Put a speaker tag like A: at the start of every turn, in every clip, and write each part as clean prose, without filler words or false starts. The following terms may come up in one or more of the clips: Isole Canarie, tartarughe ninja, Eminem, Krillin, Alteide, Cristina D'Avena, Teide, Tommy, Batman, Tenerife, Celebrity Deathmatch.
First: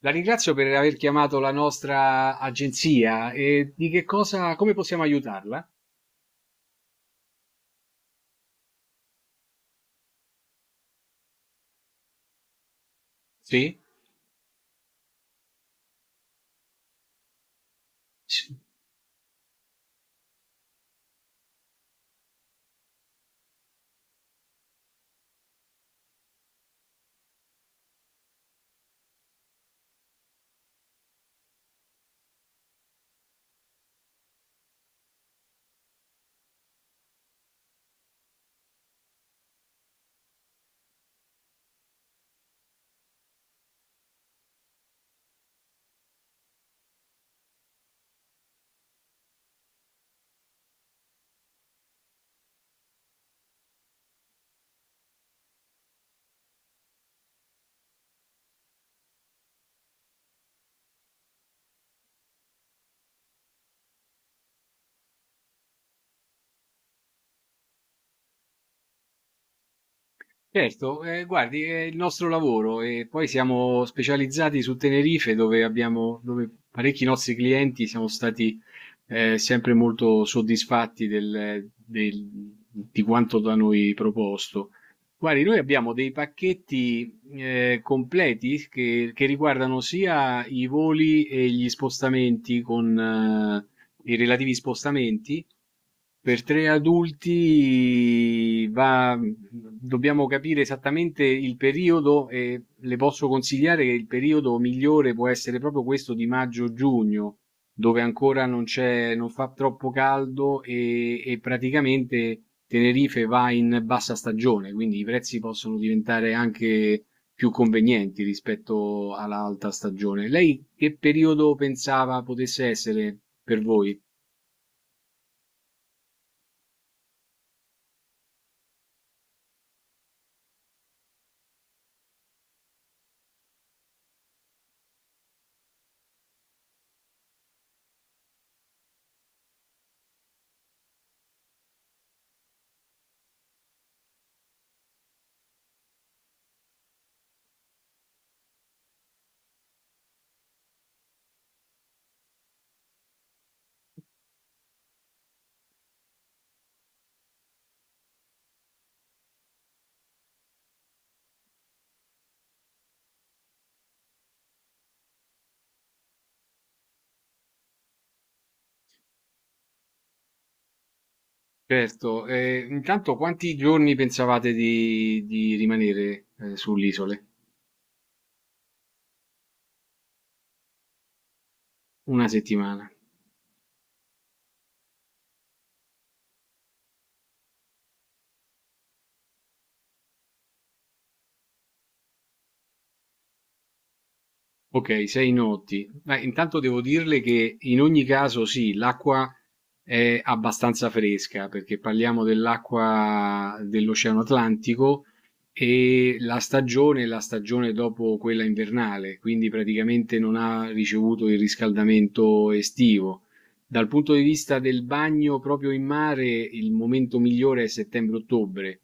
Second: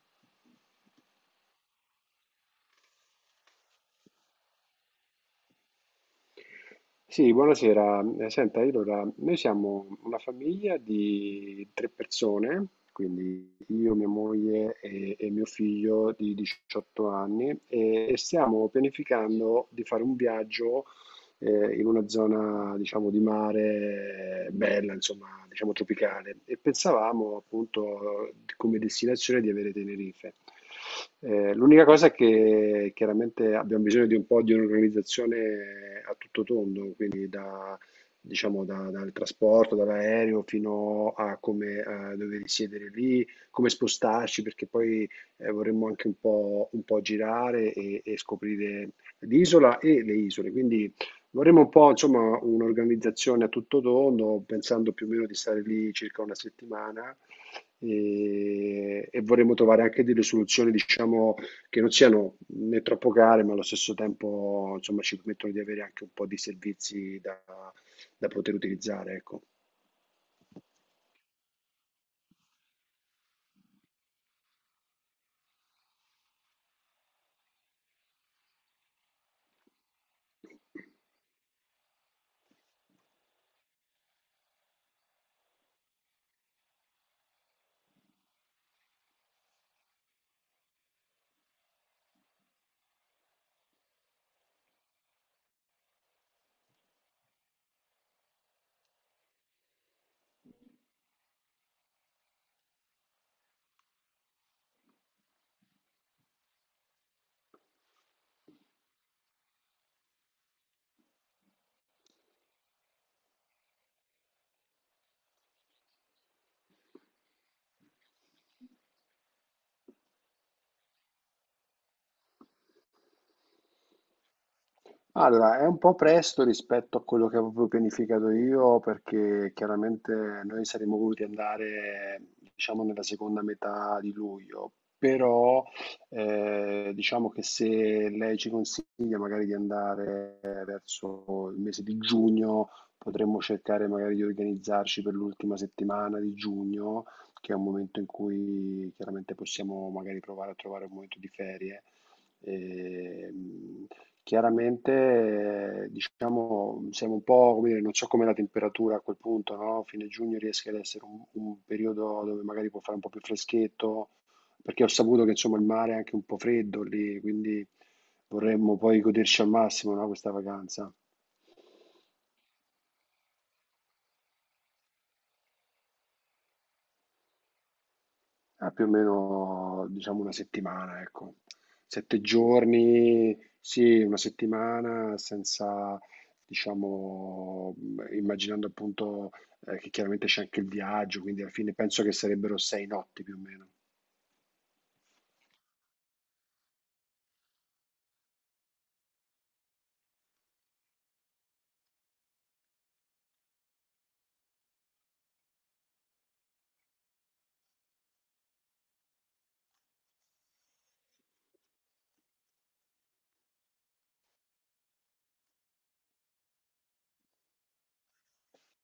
A: La ringrazio per aver chiamato la nostra agenzia e di che cosa, come possiamo aiutarla?
B: Sì, buonasera. Senta, io allora, noi siamo una famiglia di tre persone, quindi
A: Sì?
B: io, mia moglie e mio figlio di 18 anni, e stiamo pianificando di fare un viaggio in una zona, diciamo, di mare bella, insomma, diciamo tropicale, e pensavamo appunto come destinazione di avere Tenerife. L'unica cosa è che chiaramente abbiamo bisogno di un po' di un'organizzazione a tutto tondo, quindi da, diciamo, dal trasporto, dall'aereo fino a come dove risiedere lì, come spostarci, perché poi vorremmo anche un po' girare e scoprire l'isola e le isole. Quindi vorremmo un po', insomma, un'organizzazione a tutto tondo, pensando più o meno di stare lì circa una settimana e vorremmo trovare anche delle soluzioni, diciamo, che non siano né troppo care, ma allo stesso tempo, insomma, ci permettono di avere anche un po' di servizi da poter utilizzare, ecco.
A: Certo, guardi è il nostro lavoro e poi siamo specializzati su Tenerife dove abbiamo dove parecchi nostri clienti siamo stati, sempre molto soddisfatti del del di quanto da noi proposto. Guardi, noi abbiamo dei pacchetti, completi che riguardano sia i voli e gli spostamenti con i relativi spostamenti per tre adulti va, dobbiamo capire esattamente il periodo e le posso consigliare che il periodo migliore può essere proprio questo di maggio-giugno, dove ancora non c'è, non fa troppo caldo e praticamente Tenerife va in bassa stagione, quindi i prezzi possono diventare anche più convenienti rispetto all'alta stagione. Lei che periodo pensava potesse essere per voi?
B: Allora, è un po' presto rispetto a quello che avevo pianificato io, perché chiaramente noi saremmo voluti andare, diciamo, nella seconda metà di luglio, però diciamo che se lei ci consiglia magari di andare verso il mese di giugno, potremmo cercare magari di organizzarci per l'ultima settimana di giugno, che è un momento in cui chiaramente possiamo magari provare a trovare un momento di ferie. Ehm, chiaramente, diciamo, siamo un po', come dire, non so com'è la temperatura a quel punto, no? Fine giugno rischia di essere un periodo dove magari può fare un po' più freschetto, perché ho saputo che insomma il mare è anche un po' freddo lì, quindi vorremmo poi goderci al massimo, no, questa vacanza.
A: Certo, e intanto quanti giorni pensavate di rimanere, sull'isole?
B: A più o meno diciamo una settimana, ecco. Sette
A: Una settimana.
B: giorni, sì, una settimana senza, diciamo, immaginando appunto che chiaramente c'è anche il viaggio, quindi alla fine penso che sarebbero 6 notti più o meno.
A: Ok, 6 notti. Beh, intanto devo dirle che in ogni caso sì, l'acqua è abbastanza fresca perché parliamo dell'acqua dell'Oceano Atlantico e la stagione è la stagione dopo quella invernale, quindi praticamente non ha ricevuto il riscaldamento estivo. Dal punto di vista del bagno proprio in mare, il momento migliore è settembre-ottobre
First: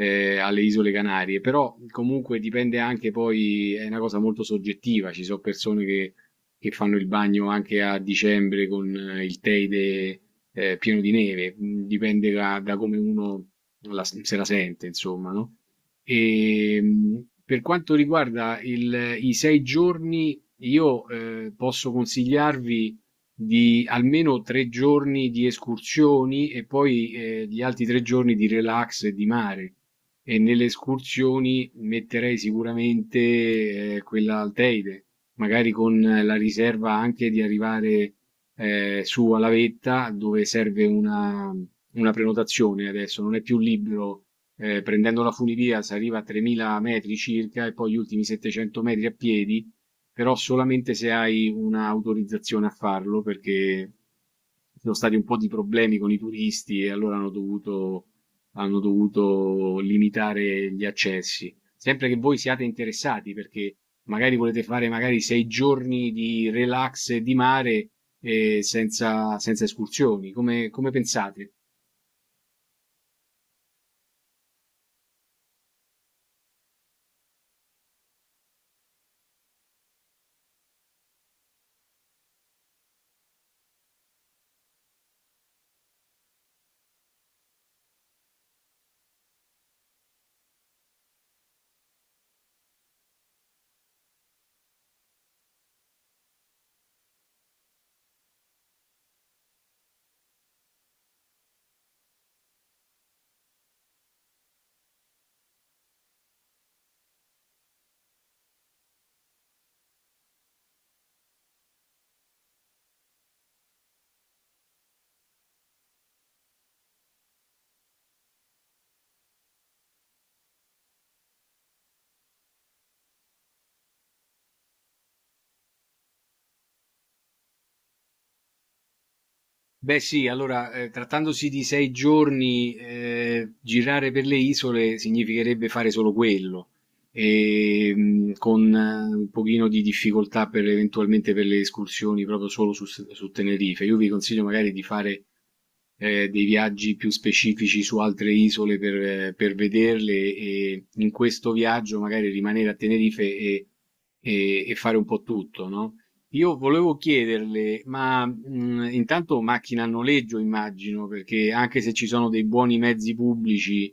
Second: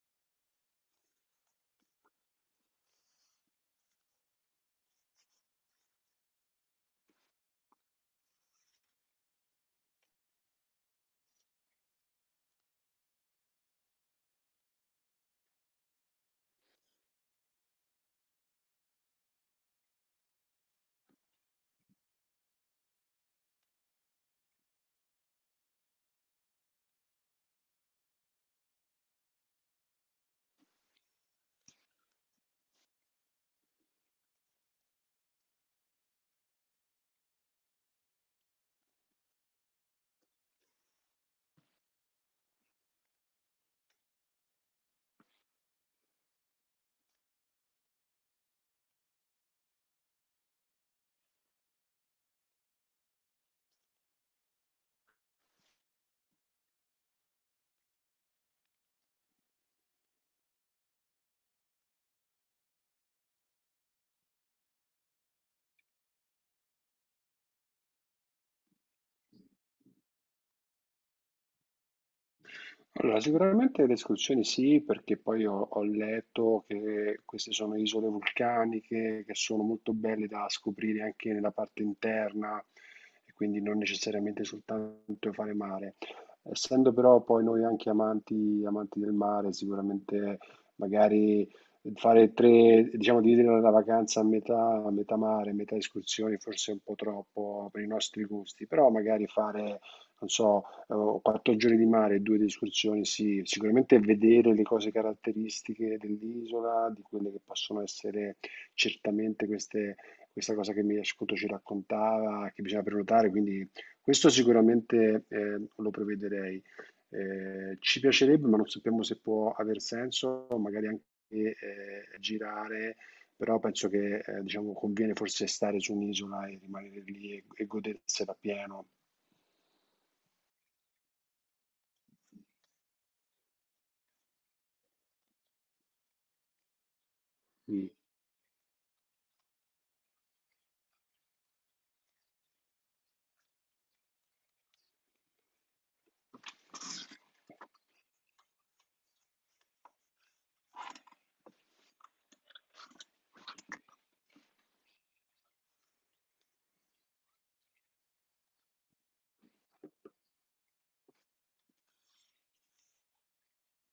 A: alle Isole Canarie, però comunque dipende anche poi, è una cosa molto soggettiva, ci sono persone che fanno il bagno anche a dicembre con il Teide pieno di neve. Dipende da come uno se la sente, insomma, no? E, per quanto riguarda i 6 giorni, io posso consigliarvi di almeno 3 giorni di escursioni e poi gli altri 3 giorni di relax e di mare. E nelle escursioni metterei sicuramente quella Alteide, magari con la riserva anche di arrivare su alla vetta dove serve una, prenotazione adesso, non è più libero. Prendendo la funivia si arriva a 3000 metri circa e poi gli ultimi 700 metri a piedi, però solamente se hai un'autorizzazione a farlo perché ci sono stati un po' di problemi con i turisti e allora hanno dovuto limitare gli accessi. Sempre che voi siate interessati, perché magari volete fare magari 6 giorni di relax di mare senza escursioni. Come pensate?
B: Allora, sicuramente le escursioni sì, perché poi ho letto che queste sono isole vulcaniche che sono molto belle da scoprire anche nella parte interna e quindi non necessariamente soltanto fare mare. Essendo però poi noi anche amanti, amanti del mare, sicuramente magari fare tre, diciamo dividere la vacanza a metà mare, metà escursioni, forse è un po' troppo per i nostri gusti, però magari fare non so, avevo 4 giorni di mare e due di escursioni, sì, sicuramente vedere le cose caratteristiche dell'isola, di quelle che possono essere certamente queste, questa cosa che mi ascolto ci raccontava, che bisogna prenotare, quindi questo sicuramente lo prevederei. Ci piacerebbe, ma non sappiamo se può aver senso, magari anche eh, girare, però penso che diciamo, conviene forse stare su un'isola e rimanere lì e godersela pieno.
A: Beh sì, allora trattandosi di 6 giorni girare per le isole significherebbe fare solo quello,
B: Mm.
A: e, con un pochino di difficoltà per, eventualmente per le escursioni proprio solo su Tenerife. Io vi consiglio magari di fare
B: Fu un
A: dei viaggi
B: importante
A: più
B: personaggio della
A: specifici su altre isole per vederle e in questo viaggio magari rimanere a Tenerife e,
B: politica
A: e- e fare un po' tutto, no? Io volevo chiederle, ma intanto macchina a
B: locale.
A: noleggio immagino, perché anche se ci sono dei buoni mezzi pubblici,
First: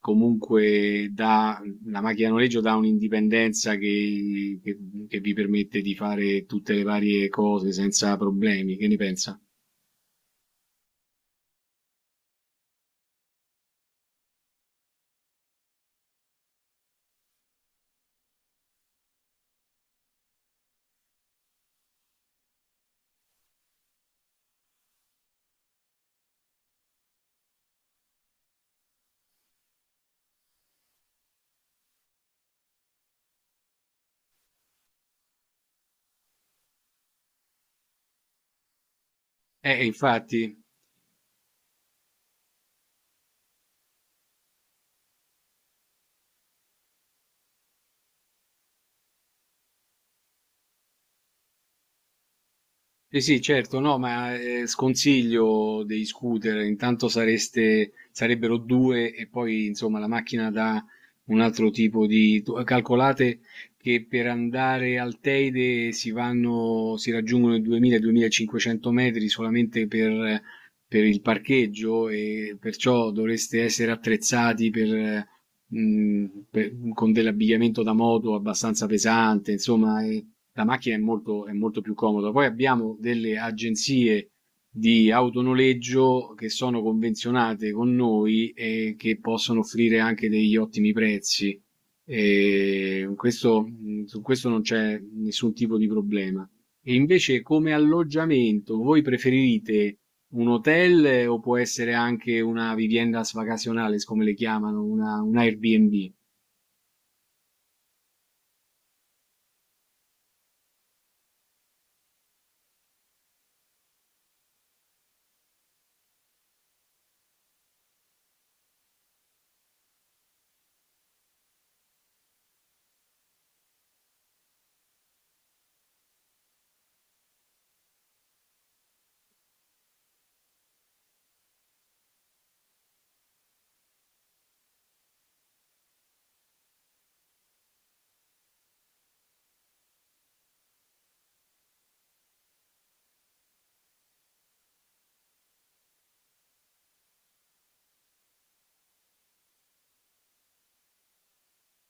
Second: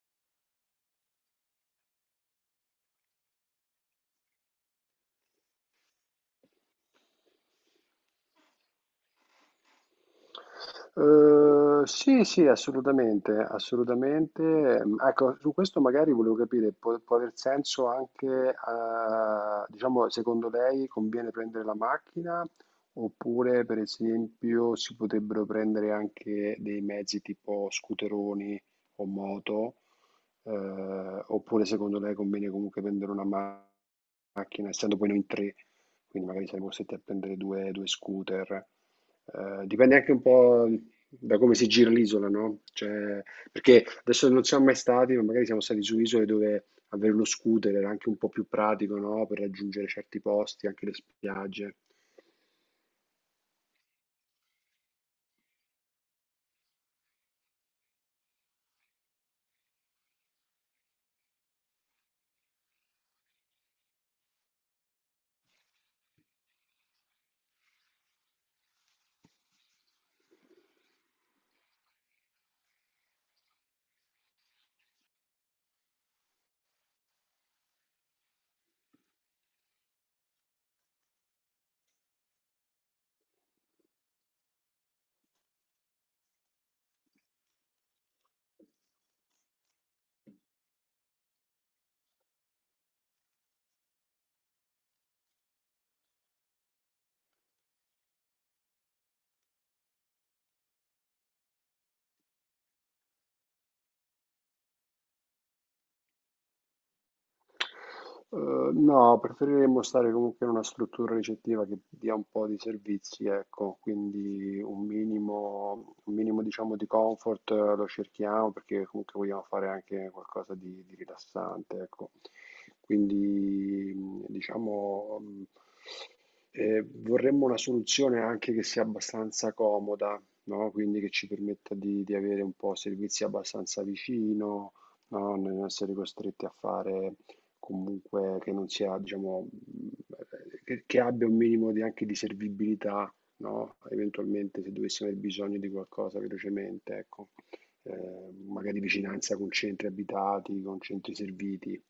A: comunque la macchina a noleggio dà un'indipendenza che, che vi permette di fare tutte le varie cose senza problemi. Che ne pensa?
B: Sì, sì, assolutamente, assolutamente. Mhmm, ecco, su questo magari volevo capire, può aver senso anche, diciamo, secondo lei conviene prendere la macchina, oppure per esempio si potrebbero prendere anche dei mezzi tipo scooteroni o moto, oppure secondo lei conviene comunque prendere una macchina, essendo poi noi in 3, quindi magari saremo costretti a prendere 2 scooter? Dipende anche un
A: Infatti.
B: po' da come si gira l'isola, no? Cioè, perché adesso non siamo mai stati, ma magari siamo stati su isole dove avere uno scooter era anche un po' più pratico, no? Per raggiungere certi posti, anche le spiagge.
A: Sì, sì, certo, no, ma sconsiglio dei scooter, intanto sareste, sarebbero due e poi insomma la macchina dà un altro tipo di. Calcolate che per andare al Teide si vanno, si raggiungono i 2000-2500 metri solamente per il parcheggio e perciò dovreste essere attrezzati per, mh, con dell'abbigliamento da moto abbastanza pesante, insomma. La macchina è molto, più comoda. Poi abbiamo delle agenzie di autonoleggio che sono convenzionate con noi e che possono offrire anche degli ottimi prezzi. E questo, su questo non c'è nessun tipo di problema. E invece come alloggiamento, voi preferite un hotel o può essere anche una vivienda vacacionales, come le chiamano, un Airbnb?
B: No, preferiremmo stare comunque in una struttura ricettiva che dia un po' di servizi, ecco, quindi un minimo diciamo di comfort lo cerchiamo perché comunque vogliamo fare anche qualcosa di rilassante, ecco. Quindi diciamo vorremmo una soluzione anche che sia abbastanza comoda, no? Quindi che ci permetta di avere un po' servizi abbastanza vicino, no? Non essere costretti a fare comunque che non sia, diciamo, che abbia un minimo di, anche di servibilità, no? Eventualmente se dovessimo aver bisogno di qualcosa velocemente, ecco, magari vicinanza con centri abitati, con centri serviti.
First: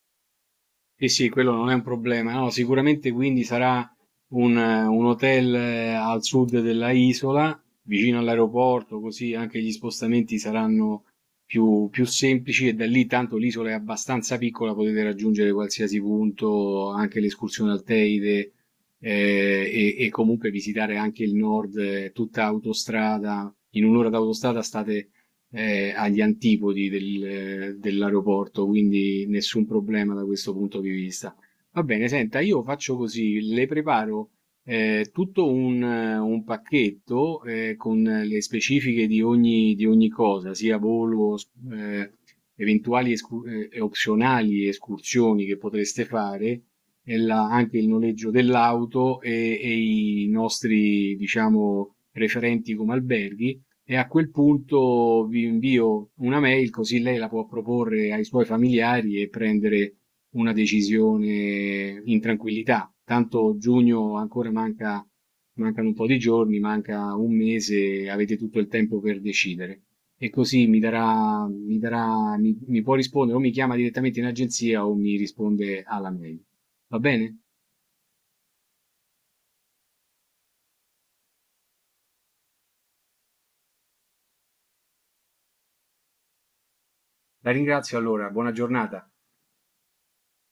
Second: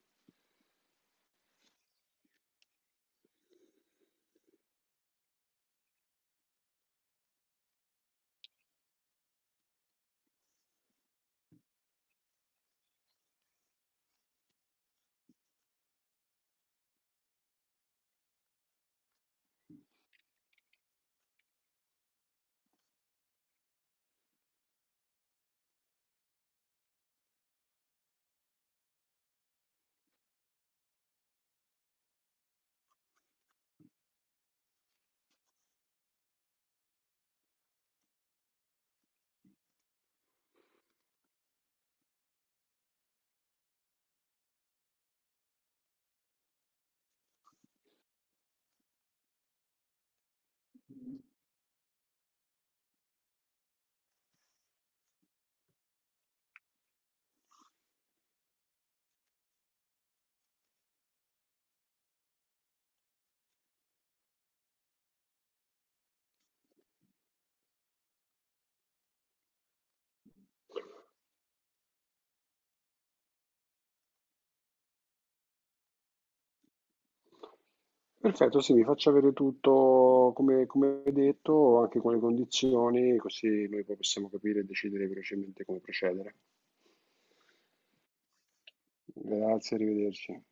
A: Sì, sì, quello non è un problema. No, sicuramente quindi sarà un hotel al sud della isola, vicino all'aeroporto, così anche gli spostamenti saranno più semplici e da lì tanto l'isola è abbastanza piccola, potete raggiungere qualsiasi punto, anche l'escursione al Teide eh, e comunque visitare anche il nord, tutta autostrada. In un'ora d'autostrada state agli antipodi dell'aeroporto, quindi nessun problema da questo punto di vista. Va bene, senta, io faccio così, le preparo tutto un pacchetto con le specifiche di ogni cosa, sia volo, eh, eventuali e opzionali escursioni che potreste fare, e anche il noleggio dell'auto e i nostri, diciamo, referenti come alberghi. E a quel punto vi invio una mail così lei la può proporre ai suoi familiari e prendere una decisione in tranquillità. Tanto giugno ancora manca, mancano un po' di giorni, manca un mese, avete tutto il tempo per decidere. E così mi può rispondere o mi chiama direttamente in agenzia o mi risponde alla mail. Va bene?
B: Perfetto, sì, mi faccia avere tutto come detto, anche con le condizioni, così noi poi possiamo capire e decidere velocemente come procedere.
A: La ringrazio allora, buona giornata.
B: Grazie, arrivederci.